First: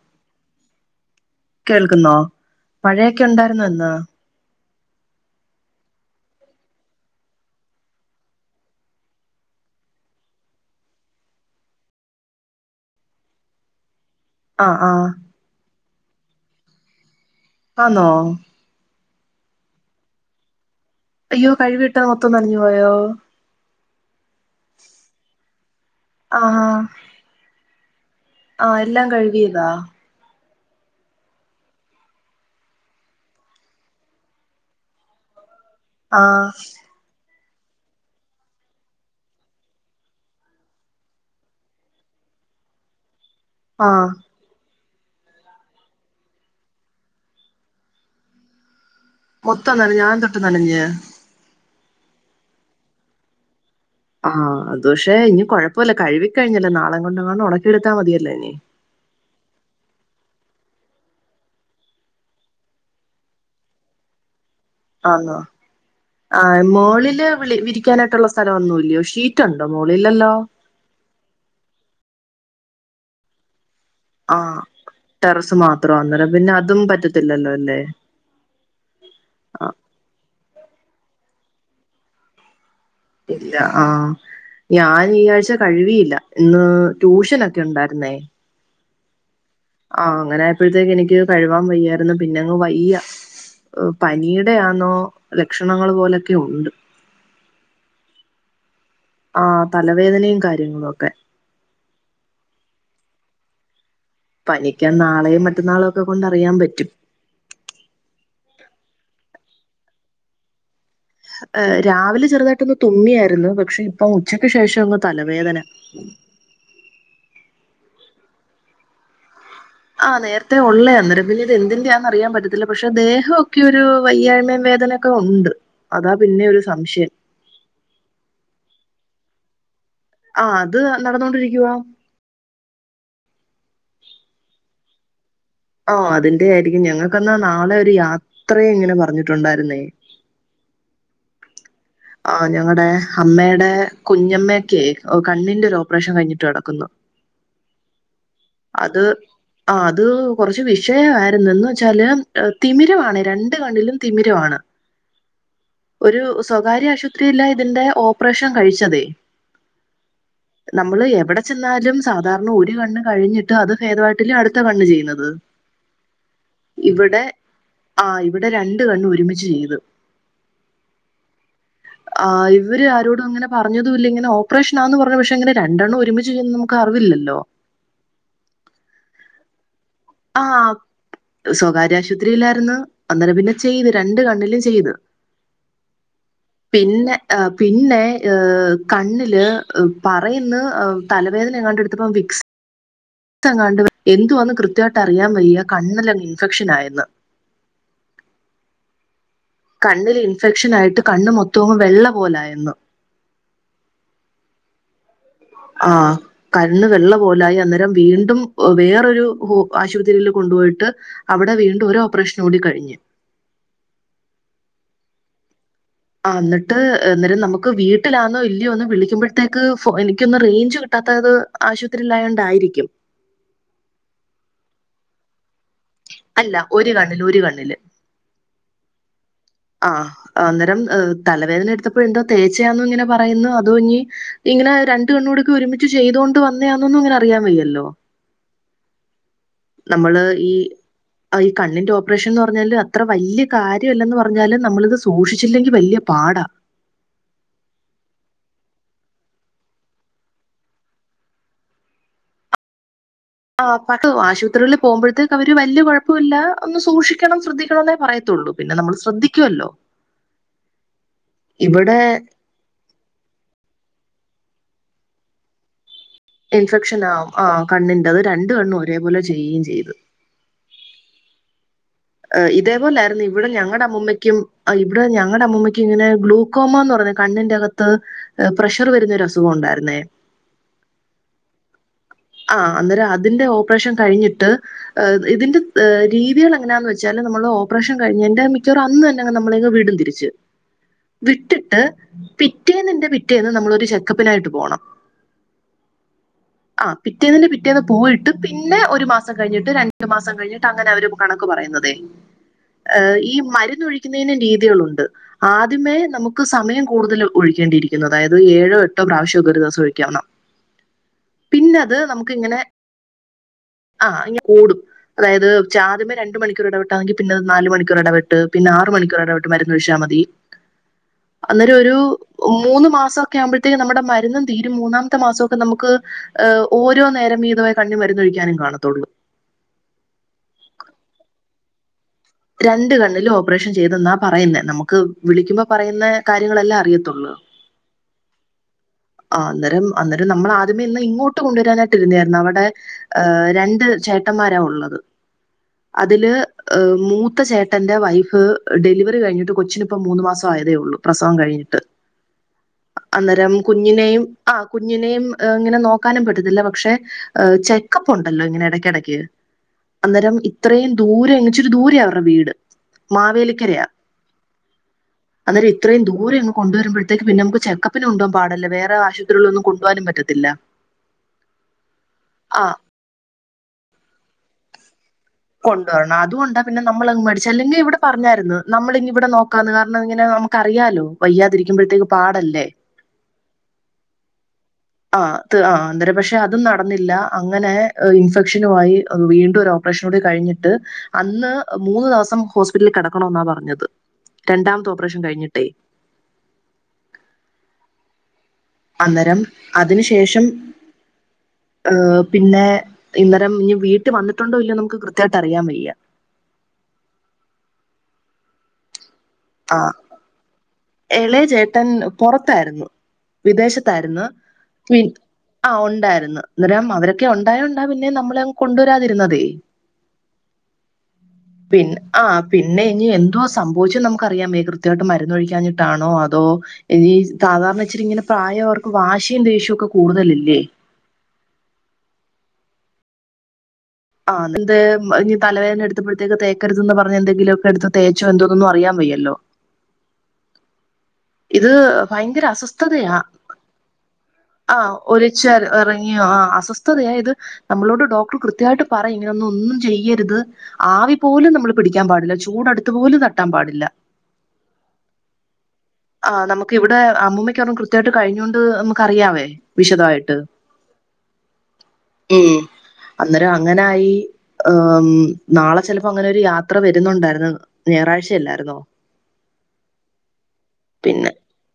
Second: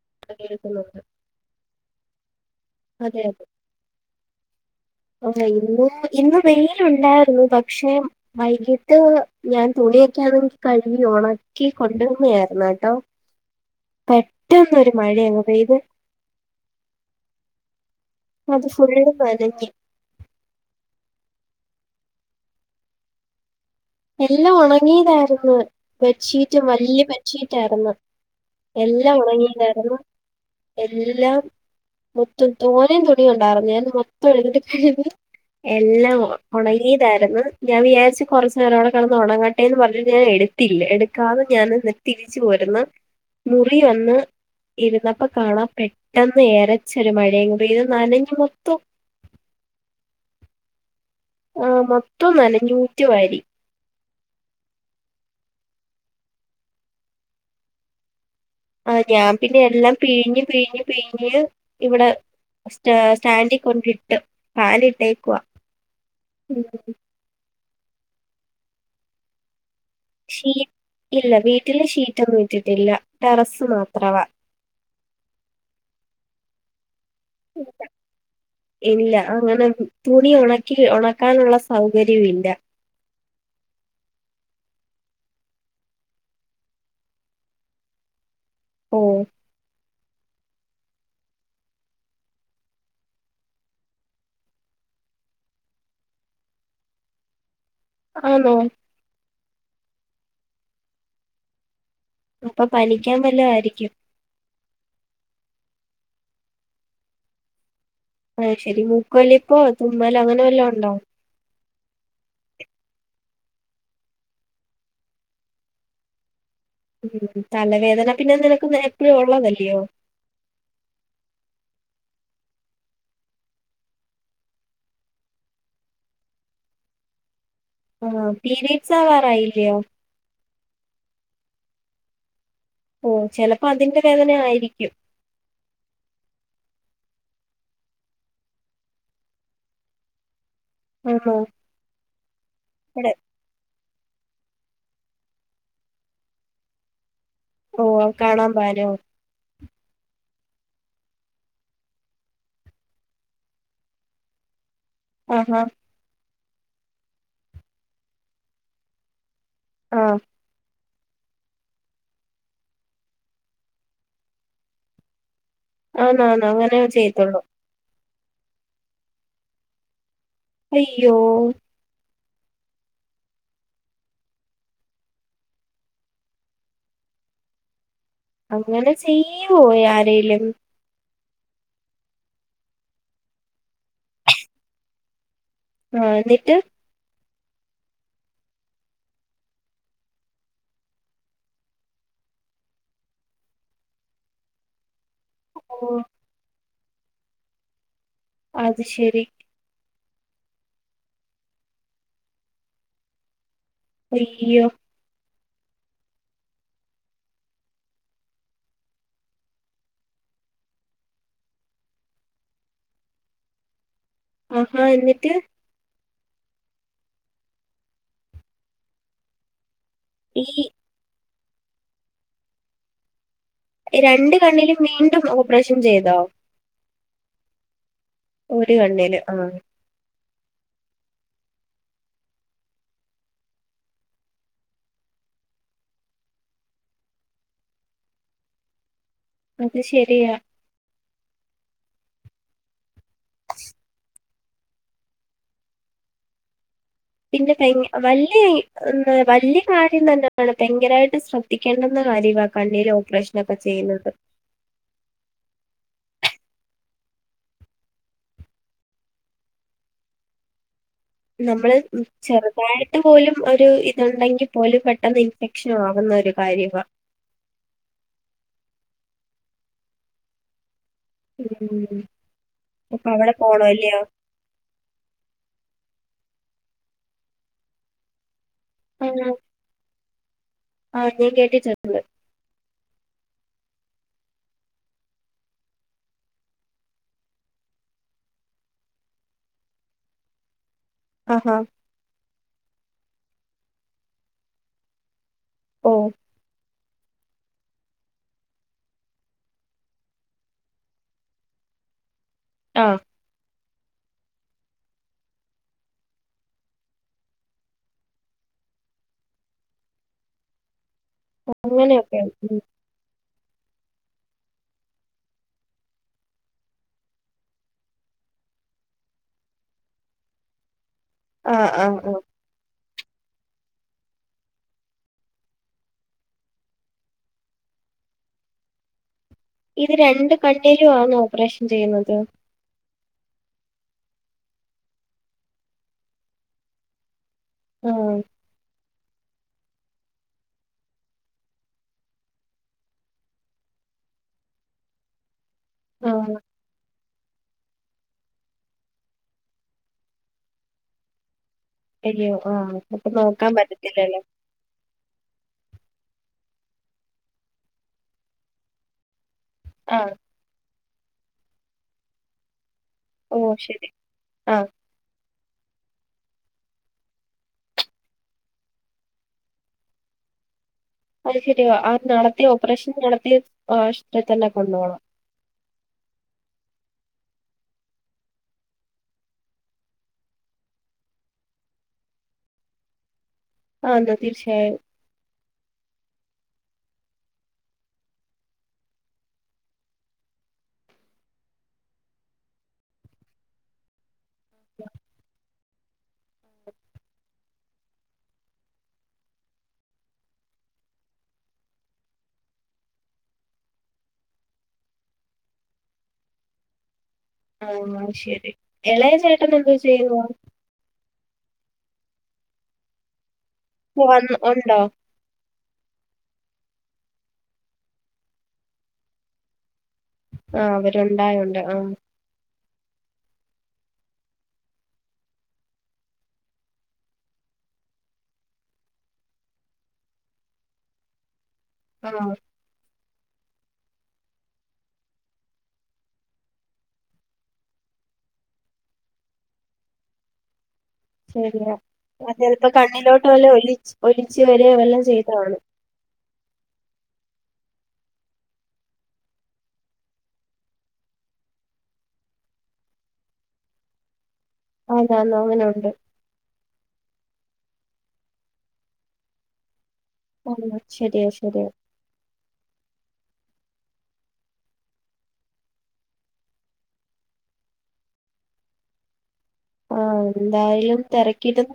[unintelligible] കേൾക്കുന്നോ അതെ മഴയൊക്കെ അതെ ഉണ്ടായിരുന്നൊ ഇന്ന് ആ ഇന്ന് ഇന്ന് വെയിലുണ്ടായിരുന്നു പക്ഷെ വൈകിട്ട് ഞാൻ തുണിയൊക്കന്ന് എനിക്ക് കഴുകി ഉണക്കി കൊണ്ടുവന്നയായിരുന്നു കേട്ടോ ആഹ് പെട്ടന്ന്രു ആഹ് മഴയങ്ങ പെയ്ത് ആണോ വതക്ക അയ്യോ കഴിവി വിട്ട മൊത്തം നഞ്ഞ പോയോ എല്ലാം ഉണങ്ങിയതായിരുന്നു ബെഡ്ഷീറ്റ് ആഹാ വലിയ ബെഡ്ഷീറ്റ ആായിരുന്നു ആഹ് എല്ലാം കഴുകിയതാ ഉണങ്ങിതായിരുന്നു എല്ലാം മൊത്തം തോനയും തുണിയ ഉണ്ടായിരുന്നു ഞാൻ മൊത്തം എഴതിട്ട് എല്ലാം ആഹ് ഉണങ്ങീതായിരുന്നു ഞാൻ വിചാരിച്ച കുറച്ച് ഞരോടെ കടന്ന് ഉണണംങ്ങാട്ടെന്ന് പറഞ്ഞു ഞാൻ എടുത്തില്ല എടുക്കാതെ ഞാൻ എന്നിട്ടതിരിച്ചു പോുന്ന മുറി ആഹ് വന്ന് ഇരുന്നപ്പ കാണാ പെട്ടന്ന് ഏരച്ചൊരു മഴയങ്ക പത് നനഞ്ഞ മൊത്തോ മൊത്തം നനഞ്ഞ് ഞാൻ തൊട്ട് നനഞ്ഞ് ആഹ് മൊത്തം നനഞ്ഞൂറ്റി വാരി ആഹ് അത് പക്ഷെ ഇനി കുഴപ്പല്ല കഴുകിക്കഴിഞ്ഞല്ലോ നാളെ കൊണ്ടങ്ങാണ്ട് ഉണക്കിയെടുത്താ മതിയല്ലോ ഇനി ആ ഞാൻ പിന്നെ എല്ലാം പിഴിഞ്ഞ് പിഴിഞ്ഞ് പിഴിഞ്ഞ് ഇവിടെ സ്റ്റ സ്റ്റാൻഡിൽ കൊണ്ടിട്ട് ആന്നോ ഫാനിട്ടേക്കുവാ ആ ഉം മോളില് വിളി വിരി ക്കാനായിട്ടുള്ള സ്ഥലൊന്നും ഇല്ലി‌യോ ഷീറ്റാ ശീ ഇല്ല വീട്ടില് ശീ- റ്റൊന്നുട്ടിട്ടില്ല ടെറസ് മാത്- ആ ടെറസ് മാത്രം അന്നരം- പിന്നെ അതും പറ്റത് ഇല്ല ഇല്ല ആ അങ്ങനെ തുണി ഉണ ക്കി ഉണക്കാനുള്ള സൗകര്യവും ഇല്ല. ഇല്ല ആഹ് ഞാൻ ഈ ആഴ്ച കഴുവിയില്ല, ഇന്ന് ട്യൂഷനൊക്കെ ഉണ്ടായിരുന്നേ. ഓ ആഹ് അങ്ങനെ ആയപ്പോഴത്തേക്ക് എനിക്ക് കഴുവാൻ വയ്യായിരുന്നു, പിന്നെ അങ്ങ് വയ്യാ പനിയുടെയാന്നോ ലക്ഷണങ്ങള് പോലൊക്കെ ഉണ്ട്. ആണോ ആഹ് തലവേദനയും കാര്യങ്ങളും ഒക്കെ. അപ്പം പനിക്കാൻ വല്ലതും ആയിരിക്കും. പനിക്കാൻ നാളെയും മറ്റന്നാളും ഒക്കെ കൊണ്ട് അറിയാൻ പറ്റും. അയ് ശരി മൂക്കൊലിപ്പോ തുമ്മലോ അങ്ങനെ വല്ലും ഉണ്ടോ? ഏഹ് രാവിലെ ചെറുതായിട്ടൊന്ന് തുമ്മിയായിരുന്നു, പക്ഷെ ഇപ്പം ഉച്ചക്ക് ശേഷം ഒന്ന് തലവേദന. ഉം തലവേദന പിന്നെ നിനക്ക് എപ്പോഴും ഉള്ളതല്ലേ. ആഹ് നേരത്തെ ഉള്ളയാണ് അന്നേരം പിന്നെ ഇത് എന്തിന്റെ ആണെന്ന് അറിയാൻ പറ്റ ത്തില്ല പക്ഷെ ദേഹം ഒക്കെ ഒരു വയ്യായ്മ വേദനയൊക്കെ ഉണ്ട്, അതാ പിന്നെ ഒരു സംശയം. ആഹ് പീരിയഡ്‌സ് ആവാറായില്ലയോ. ആഹ് അത് നടന്നോണ്ടിരിക്കുവാ. ഓ ചിലപ്പോ അതിന്റെ വേദന ആയിരിക്കും. ആഹ് അതിന്റെ ആയിരിക്കും, ഞങ്ങൾക്കെന്നാ നാളെ ഒരു യാത്രയെ ഇങ്ങനെ പറഞ്ഞിട്ടുണ്ടായിരുന്നേ. ഓ ഓ ആഹ് ഞങ്ങടെ അമ്മടെ. കുഞ്ഞമ്മക്കെ കൊ കണ്ണിന്റെ ഓപ്പറേഷൻ കഴിഞ്ഞിട്ട് കിടക്കുന്നു. ഓ കാണാൻ പാനോ ആ അത് കുറച്ച് വിഷയായിരുന്നു എന്ന് വെച്ചാല് ഏഹ് തിമിരവാണ് രണ്ട് കണ്ണിലും തിമിരവാണ് ആഹാ ഒരു സ് സ്വകാര്യ ആശുപത്രിയിലാ ഇതിന്റെ ഓപ്പറേഷൻ കഴിച്ചതേ ആഹ്‌ നമ്മള് എവിടെ ചെന്നാലും സാധാരണ ഒരു കണ്ണ് കഴിഞ്ഞിട്ട് അത് ഭേദവായിട്ടല്ലേ അടുത്ത കണ്ണ് ചെയ്യുന്നത് ആന്ന് ആന്ന് അങ്ങനെ ചെയ്യത്തുള്ളൂ ആ ഇവിടെ രണ്ട് കണ്ണു ഒരുമിച്ച് ചെയ്തു അയ്യോ ആ ഇവര് ആരോടും അങ്ങനെ പറഞ്ഞതൂല്ല ഇങ്ങനെ ഓപ്പറേഷനാന്ന് പറഞ്ഞു പക്ഷെ ഇങ്ങനെ രണ്ടെണ്ണം ഒരുമിച്ച് ചെയ്യൂന്ന് നമുക്കറിവില്ലല്ലോ അങ്ങനെ ചെയ്യൂ യാ രേലും സ്വകാര്യാശുപത്രിയിലാരുന്നു അന്നേരം പിന്നെ ചെയ്തു രണ്ടു കണ്ണിലും ചെയ്തു ആ ന്നിട്ട് ആ പിന്നെ കണ്ണില് പറയുന്ന് തലവേദന എങ്ങാണ്ട് എടുത്തപ്പം വിക്സ് തെങ്ങാണ്ട് എന്തു വാന്ന് കൃത്യ ട്ട് അറിയൻ വയ്യ ഓ കണ്ണിലങ്ങ് ഇൻഫെക്ഷൻ ആയി ന്ന് അത് ശരി കണ്ണില് ഇൻഫെക്ഷൻ ആയിട്ട് കണ്ണ് മൊത്തവും വെള്ള പോലായന്ന് അയ്യോ ആ കണ്ണ് വെള്ള പോലായി അന്നേരം വീണ്ടും വേറൊരു ആശുപത്രീൽ കൊണ്ടുപോയിട്ട് അവിടെ വീണ്ടും ഒരോപ്രേഷൻ കൂടി കഴിഞ്ഞ് ആഹാ എന്നിട്ട് ആ ന്നട്ട് അന്നേരം നമുക്ക് വീട്ടിലാന്നോ ഇല്ലയോന്ന് വിളിക്കുമ്പോഴത്തേക്ക് ഫോ എനിക്കൊന്ന് ഈ റേഞ്ച് കിട്ടാത്തത് ആശുപത്രിയിലായോണ്ടായിരിക്കും രണ്ട് കണ്ണിലും വീണ്ടും ഓപ്പറേഷ അല്ല ഒരു കണ്ണ് ലൊര് കണ്ണില് ഒരു കണ്ണില് ആ ആ അന്നേരം തലവേദന എടുത്തപ്പോഴന്തോ തേച്ചയാന്നോ ഇങ്ങനെ പറയുന്നു അതോ ഞ്ഞി ഇങ്ങനെ രണ്ട് കണ്ണൂടിക്കെ ഒരുമിച്ച് ചെയ്തൊണ്ട് വന്നയാന്നൊന്നും ഇങ്ങനെ അറിയാൻ വയ്യല്ലോ അത് നമ്മള് ശരിയാ ഈ ഈ കണ്ണിന്റെ ഓ പറേഷൻന്ന് പറഞ്ഞാൽ അത്ര വല്യ കാര്യമല്ലന്ന് പ റഞ്ഞാല് നമ്മളിത് സൂക്ഷിച്ചില്ലെങ്കിൽ വല്യ പാടാ പിന്നെ കൈയിഞ്ഞ് വല്യ വല്യ കാര്യം തന്നെയാണ് ഭയങ്കരായിട്ട് ശ്രദ്ധിക്കേണ്ടെന്ന കാര്യമാണ് കണ്ണിലെ ഓ ആ പത്തു ആശുപത്രിൽ പോകുമ്പോഴത്തേക്ക് അവര് വല്യ കൊഴ പ്പല്ല ഒന്ന് സൂക്ഷിക്കണം ശ്രദ്ധിക്കണം എന്നേ പറയത്തുള്ളൂ പിന്നെ നമ്മൾ ശ്രദ്ധിക്കുവല്ലോ നമ്മള് ചെറുതായിട്ട് പോലും ഒരു ഇതുണ്ടെങ്കിൽ പോലും പെട്ടെന്ന് ഇൻഫെക്ഷൻ ആ ഇൻഫെക്ഷൻ ആവും ആ കണ്ണിൻ്റത് രണ്ട് കണ്ണും ഒരേപോലെ ചെ യ്യയും ചെയ്തു മ് ആ ഇതേപോലെ ആയിരുന്നു ഇവിടെ ഞങ്ങടെ അല്ലയോ? അമ്മുമ്മയ്ക്കും ആ ഇവിടെ ഞങ്ങടെ അമ്മുമ്മയ്ക്കും ഇങ്ങനെ ഗ്ലൂക്കോമാന്ന് പറഞ്ഞ് കണ്ണിന്റെകത്ത് പ്രഷർ വരുന്ന ഒരു അസുഖം ഉണ്ടായിരുന്നേ ആ ഞാൻ കേട്ടിട്ട് [unintelligible] ആ അന്നേരം അതിൻ്റെ ഓപ്പറേഷൻ കഴിഞ്ഞിട്ട് ഇതിന്റെ രീതികൾ എങ്ങനാന്ന് വെച്ചാല് നമ്മള് ഓപ്പറേഷൻ കഴിഞ്ഞന്റെ മിക്കവറും അന്ന് തന്നെ നമ്മളെ വിടും തിരിച്ച് ആഹാ വിട്ടിട്ട് പിറ്റേനിന്റെ പി റ്റേന്ന് നമ്മളൊരു ചെക്കപ്പിനായിട്ട് പോണം ഓ ആ പിറ്റേന്നിന്റെ പിറ്റേന്ന് പോയിട്ട് പിന്നെ ഒരു മാസം കഴിഞ്ഞിട്ട് രണ്ടു മാസം കഴിഞ്ഞിട്ട് അങ്ങനെ അവര് കണക്ക് പറയുന്നതേ. ആഹ് ഏഹ് ഈ മരു ഒഴിക്കുന്നതിന് രീതികളുണ്ട്. ആദ്യമേ നമുക്ക് സമയം കൂടുതൽ ഒഴിക്കേണ്ടിയിരിക്കുന്നത് അതായത് ഏഴോ എട്ടോ പ്രാവശ്യോക്കെ ഒരു ദിവസം ഒഴിക്കാവുന്നാ [unintelligible] നമുക്ക് ഇങ്ങനെ ആഹ് ഇങ്ങ് കൂടും. അതായത് ചാദ്യമേ രണ്ട് മണിക്കൂർ ഇടവിട്ടാണെങ്കിൽ പിന്നെ അത് നാല് മണിക്കൂർ ഇടവിട്ട് പിന്നെ ആറ് മണിക്കൂർ ഇടവിട്ട് മരുന്നഴിച്ചാ മതി. ആഹ് അന്നേരം ഒരു ആഹ് ആഹ് മൂന്ന് മാ സൊക്കെ ആവുമ്പോഴത്തേക്ക് നമ്മടെ മരുന്നും തീരും മൂന്നാമത്തെ മാസോക്കെ നമുക്ക് ഏഹ് ഓരോ നേരം വീതവേ കണ്ണീ മരുന്നൊഴിക്കാനും കാണത്തൊള്ളൂ. ഇത് രണ്ട് കണ്ണിലും ആന്നോ ഓപ്പറേഷൻ ചെയ്യുന്നത്. രണ്ട് കണ്ണിലും ഓപ്പറേഷൻ ചെയ്തെന്നാ പറയുന്നേ നമുക്ക് വിളിക്കുമ്പോ പറയുന്ന കാര്യങ്ങളെല്ലെ അറിയത്തൊള്ള് ആഹ് ആ അന്നേരം അന്നേരം നമ്മൾ ആദ്യമേ ഇന്ന് ഇങ്ങോട്ട് കൊണ്ടുവരാനായിട്ട് ഇരുന്നായിരുന്നു അവിടെ ഏഹ് രണ്ട് ചേട്ടന്മാരാ ഉള്ളത്. അതില് ആഹ് ഏഹ് മൂ ത്തെ ചേട്ടന്റെ വൈഫ് ഡെലിവറി കഴിഞ്ഞിട്ട് കൊച്ചിനിപ്പ മൂന്ന് മാസം ആയതേ ഉള്ളൂ പ്രസവം കഴിഞ്ഞി അയ്യോ ആഹ് നമ്മക്ക് നോക്കാൻ പറ്റ കുഞ്ഞിനേയും ആ കുഞ്ഞിനേയും ഇങ്ങനെ നോക്കാനും പറ്റത്തില്ല പക്ഷെ അഹ് ചെക്കപ്പ് ഒണ്ടല്ലോ ഇങ്ങനെ എടക്കെടക്ക്. ആഹ് അന്നേരം ഇത്രയും ദൂരം അങ്ങിച്ചിരി ദൂരയാ അവരുടെ വീട്. ഓ മാവേലിക്കരയാ ശരി ആഹ് അന്നേരം ഇത്രയും ദൂരെയങ്ങ് കൊണ്ടുവരുമ്പഴത്തേക്ക് പിന്നമ്മക്ക് ചെക്കപ്പിന് കൊണ്ടൊവു പാടല്ലെ വേറെ ആശുപത്രികളൊന്നും കൊണ്ടു പോകാനും പറ്റത്തില്ല അയ് ശെരിയ ആ നടത്തിയ ആ ഓപ്പറേഷൻ നടത്തിയ ആ ഇഷ്ട തന്നെ കൊണ്ട് പോണം കൊണ്ടുവരണം അതുകൊണ്ടാ പിന്നെ നമ്മള് മടിച്ച അല്ലെങ്കി ഇവിടെ പറഞ്ഞായിരുന്ന് നമ്മളിങ്ങ് ഇവിടെ നോക്കാന്ന് കാരണം ഇങ്ങനെ നമുക്കറിയാലോ വയ്യാതിരിക്കുമ്പഴത്തേക്ക് പാടല്ലേ ആതാ തീർച്ചയായും ആ ആ അന്നേരം പക്ഷെ അതും നടന്നില്ല അങ്ങനെ ഇൻഫെക്ഷനുവായി വീണ്ടും ഒരു ഓപ്പറേഷനും കൂടി കഴിഞ്ഞിട്ട് അന്ന് മൂന്ന് ദിവസം ഹോസ്പിറ്റലിൽ കിടക്കണോന്ന പറഞ്ഞത് രണ്ടാമത്തെ ഓപ്പറേഷൻ കഴിഞ്ഞി അന്നേരം അതിനു ശേഷം ഏഹ് പിന്നെ ഇന്നേരം ഇനി വീട്ട് വന്നിട്ടുണ്ടോ ഇല്ലയോ നമുക്ക് കൃത്യയിട്ട് അറിയാൻ വയ്യ ഇന്ന ശരി എളേ ചേട്ട ട്ടൻ എന്തോ ചെയ്യുവാ ട്ടൻ പുറത്തായിരുന്നു വിദേശത്തായിരുന്നു വന്ന് ഉണ്ടോ? ഉം ആ ഉണ്ടായിരുന്നു അന്നരം അവരൊക്കെ ഉണ്ടായ ഉണ്ട പിന്നെ നമ്മള് കൊണ്ടുവരാതിരുന്നത് ആ അവരുണ്ടായുണ്ട് ആ പിന്നെ ഇനി എന്തോ സംഭവിച്ചു നമ്മ ക്ക അറിയാമേ കൃത്യമായിട്ട് മരുന്നൊഴിക്കാഞ്ഞിട്ടാണോ അതോ ഇനി സാധാരണ വെച്ചിട്ട ഇങ്ങനെ പ്രായം അവർക്ക് വാശും ദേഷ്യവും ഒക്കെ കൂടുതലല്ലേ ആ ആ എന്ത് ഇനി തലവേദന എടുത്തപ്പോഴത്തേക്ക് തേക്കരുത്ന്ന് പറഞ്ഞ എന്തെങ്കിലുമൊക്കെ എടുത്ത് തേച്ചോ എന്തോന്നൊന്നും അറിയാൻ വയ്യല്ലോ ഇത് ശരിയാ. അത് ഭയങ്കര ചെലപ്പോ അസ്വസ്ഥതയാ കണ്ണിലോട്ട് വല്ല ഒലിച്ച് ഒലിച്ച് വരികയോ ആ വല്ലോം ഒലിച്ച ചെയ്തതാണ്. ഇറങ്ങിയോ ആ അസ്വസ്ഥതയ ഇത് നമ്മളോട് ഡോക്ടർ കൃത്യമായിട്ട് പറ ഇങ്ങനെൊന്നും ഒന്നും ചെയ്യരുത് ആവി പോലും നമ്മള് പിടിക്കാൻ പാടില്ല ചൂടടുത്ത്പലും തട്ടാൻ പാടില്ല അതാ അങ്ങനെ ഉണ്ട് ആ് നമുക്ക് ഇവിടെ അമ്മൂമ്മയ്ക്ക് ഒന്നും കൃത്യായിട്ട് കഴിഞ്ഞോണ്ട് നമുക്ക് അറിയാവേ വിശദായിട്ട് ആഹ് ശരിയാ ശരിയാ. ഉ അന്ന അങ്ങനൊയി നാളെ ചെലപ്പോ അങ്ങനെ ഒരു യാത്ര വരുന്നുണ്ടായിരുന്നു ഞായറാഴ്ച അല്ലായിരുന്നോ ആ [unintelligible] എന്തായാലും തിരക്കിട്ടും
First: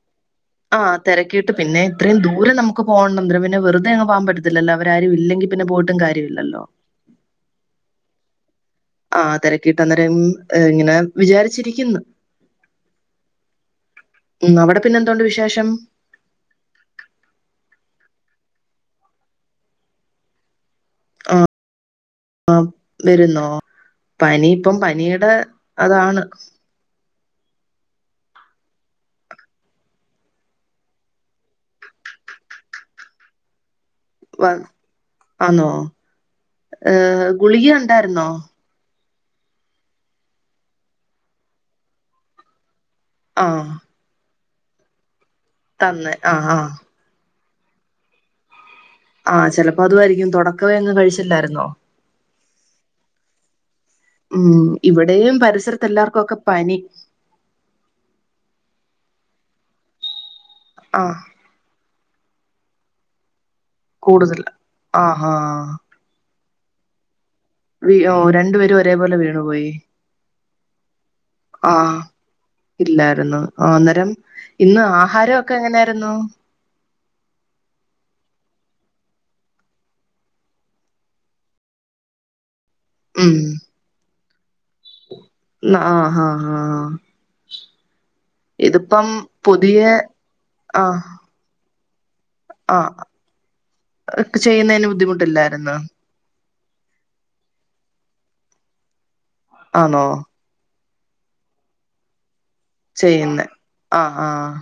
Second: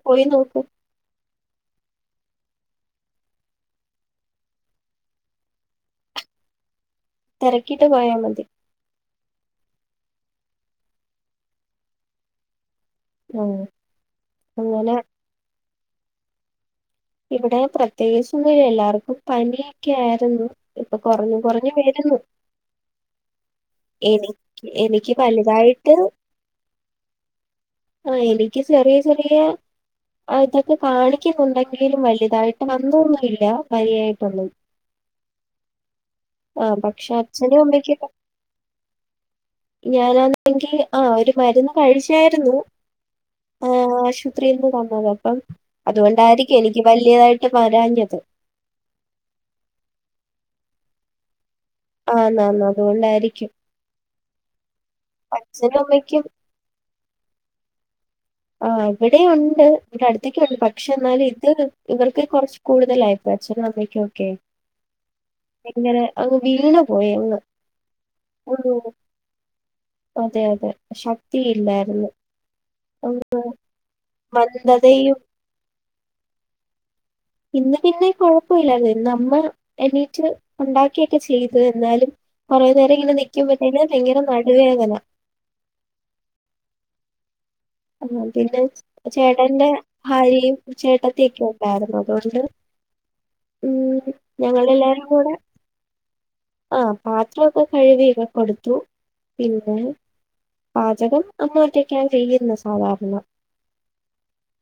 ആ തിരക്കിയിട്ട് പിന്നെ ഇത്രയും ദൂരം നമുക്ക് പോകണണ്ടും പിന്നെറുതെ പോവാൻ പറ്റത്തില്ലോ അവരും ഇല്ലെങ്കിൽ പിന്നെ പോയിട്ടും കാര്യമില്ലല്ലോ തിരക്കിട്ട് പോയാ മതി ആ തിരക്കിട്ട് അന്നേരം ഇങ്ങനെ വിചാരിച്ചിരിക്കുന്നു ആഹ് ഉ അവിടെ അങ്ങനെ പിന്നെന്തതുണ്ട് വിശേഷം എല്ലർക്കും പനിയൊക്കെ ആയിരുന്നു ഇപ്പം കുറഞ്ഞു കുറഞ്ഞുവരുന ആ വരുന്നോ എനി പനി ഇപ്പം എനിക്ക് പനിയുടെ വലുതായിട്ട് അതാണ് ആ എനിക്ക് ചെറിയ ചെറിയ ഇതൊക്കെ കാണിക്കുന്നുണ്ടാക്കി എങ്കലും വലുതായിട്ട് അന്നൊന്നുമല്ല വ ആന്നോ ആ ഏ ഗുളിക ഉണ്ടായിരുന്നോ ഞാനാന്നെങ്കിൽ ആ ഒരു മരുന്ന് കഴിച്ചായിരുന്നു ആ ഇത്രയും നിന്നത് [unintelligible] അ ആഹ് അതുകൊണ്ടായിരിക്കും ആഹ് എനിക്ക് വലിയതായിട്ട് വരാഞ്ഞത് ആ ചിലപ്പോ അതായിരിക്കും തുടക്കവേ അങ്ങ് കഴിച്ചില്ലായിരുന്നോ ആ ആന് ആന് അതുകൊണ്ടായിരിക്കും ഉം ഇവിടെയും അച്ഛനും പരിസരത്തെ അമ്മയ്ക്കും എല്ലാർക്കുക്കെ പനി അവിടെ ഉണ്ട് ഇവിടെ അടു അടുത്തക്കെയുണ്ട് പക്ഷെ ആഹ് എന്നാലും ഇതൊ ഇവർക്ക് കുറച്ച് കൂടുതലായിപ്പോയി. [unintelligible] അച്ഛനും അമ്മയ്ക്കും ഒക്കെ കൂടുതൽ ആഹാ ഇങ്ങനെ അങ്ങ് വീണ് പോയെന്ന് വി ഓ രണ്ടുപേരും ഒരേപോലെ വീണു പോയി അതെ അതെ ആ ശക്തിയില്ലായിരുന്നു ഉം, ഇല്ലാരു ന്നു അന്നേരം ഇന്ന് മന്ദതയും ആഹാരൊക്കെ എങ്ങനെയായിരുന്നു? ഇന്ന് പിന്നെ കൊഴപ്പമില്ലായിരുന്നു. ഇന്ന് അമ്മ എണീറ്റ് ഒണ്ടാക്കിയൊക്കെ ചെയ്തു എന്നാലും കൊറേ നേരം ഇങ്ങനെ ഉം നിക്കുമ്പത്തേന് ഭയങ്കര ന ആഹ് ആഹ് ആഹ് ആഹ് പിന്നെ ഇതിപ്പം ചേട്ടന്റെ പുതിയ ഭാര്യയും ആഹ് ചേട്ടത്തിയെക്കെ ഉണ്ടായിരുന്നു. അതുകൊണ്ട് ആഹ് ഉം ചെയ്യുന്നതിന് ഞങ്ങളെല്ലാരും കൂടെ ബുദ്ധിമുട്ടില്ലായിരുന്നോ ആഹ് പാത്രൊക്കെ കഴുകിയൊക്കെ കൊടുത്തു. പിന്നെ ആന്നോ പാചകം അമ്മ ഒറ്റക്കാണ് ചെയ്യുന്നത്. സാധാരണ ചെയ്യുന്നേ ആഹ് ആഹ്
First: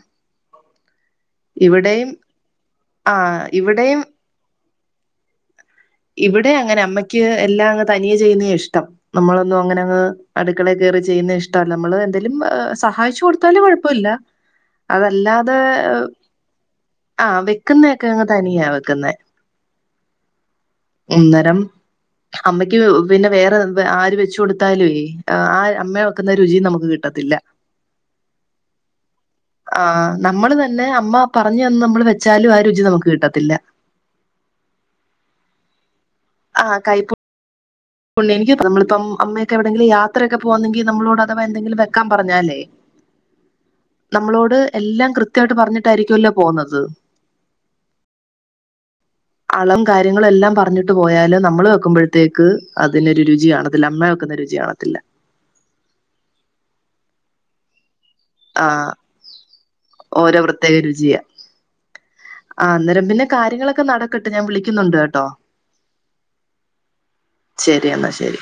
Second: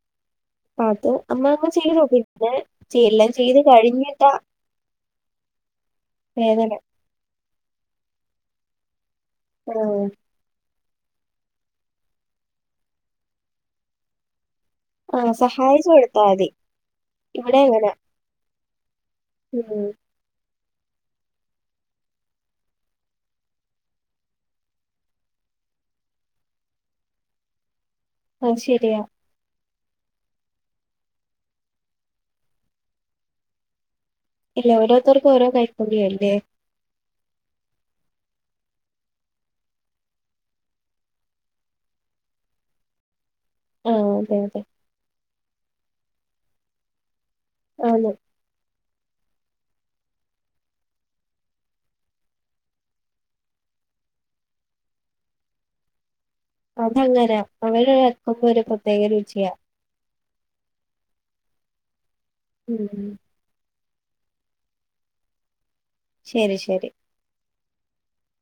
അത് അമ്മ ഒന്നു ചെയ്ത് ഇവിടെയും നോക്കി പിന്നെ എല്ലാം ആഹ് ചെയ്ത് ഇവിടെയും കഴിഞ്ഞിട്ടാ ഇവിടെ വേദന അങ്ങനെ അമ്മയ്ക്ക് എല്ലാം അങ് തനിയെ ചെയ്യുന്നയാ ഇഷ്ടം. നമ്മളൊന്നും അങ്ങനെ ആ അങ്ങ് അടുക്കളെ കേറി ചെയ്യുന്നത് ഇഷ്ടല്ല നമ്മള് എന്തേലും സഹായിച്ചു കൊടുത്താല് കുഴപ്പമില്ല. ആഹ് അതല്ലാതെ സഹായിച്ചു കൊടുത്താ മതി ആഹ് ഇവിടെ അങ്ങനാ വെക്കുന്നക്കെ ഞങ്ങ തനിയ ഉം അ ന്നേരം അമ്മയ്ക്ക് പിന്നെ വേറെ ആര് വെച്ചു കൊടുത്താലുവെ ആഹ് അമ്മ വെക്കുന്ന രുചി നമുക്ക് കിട്ടത്തില്ല. ആത് ശരിയാ ആഹ് നമ്മള് തന്നെ അമ്മ പറഞ്ഞു തന്ന് നമ്മള് വെച്ചാലും ആ രുചി നമുക്ക് കിട്ടത്തില്ല. ഇല്ല ഓരോത്തർക്ക് ഓരോ കൈ പുണ്യം ആ കൈ എനിക്ക് നമ്മളിപ്പം അമ്മയൊക്കെ എവിടെങ്കിലും യാത്രയൊക്കെ പോന്നെങ്കിൽ നമ്മളോട് അഥവാ എന്തെങ്കിലും വെക്കാൻ പറഞ്ഞാലേ ആഹ് അതെ നമ്മളോട് അതെ എല്ലാം കൃത് കൃത്യമായിട്ട് പറഞ്ഞിട്ടായിരിക്കല്ലേ പോന്നത്. ആന്ന് അളവുംകാര്യങ്ങളെല്ലാം പറഞ്ഞിട്ട് പോയല് നമ്മള് വെക്കുമ്പോഴത്തേക്ക് അതിനൊരു രുചി കാണത്തില്ല അമ്മ വെക്കുന്ന രുചി കാണത്തില്ല. [unintelligible] അ ഒരു ആഹ് പ്രത്യേക രുചിയാ. ഓരോ പ്രത്യേകരുചിയ ആ അന്നേരം ഉം പിന്നെ കാര്യങ്ങ ക്കെ നടക്കട്ട് ഞാൻ വിളിക്കുന്നുണ്ട് കേട്ടോ ശരി ശരി ശരി എന്നാ ശരി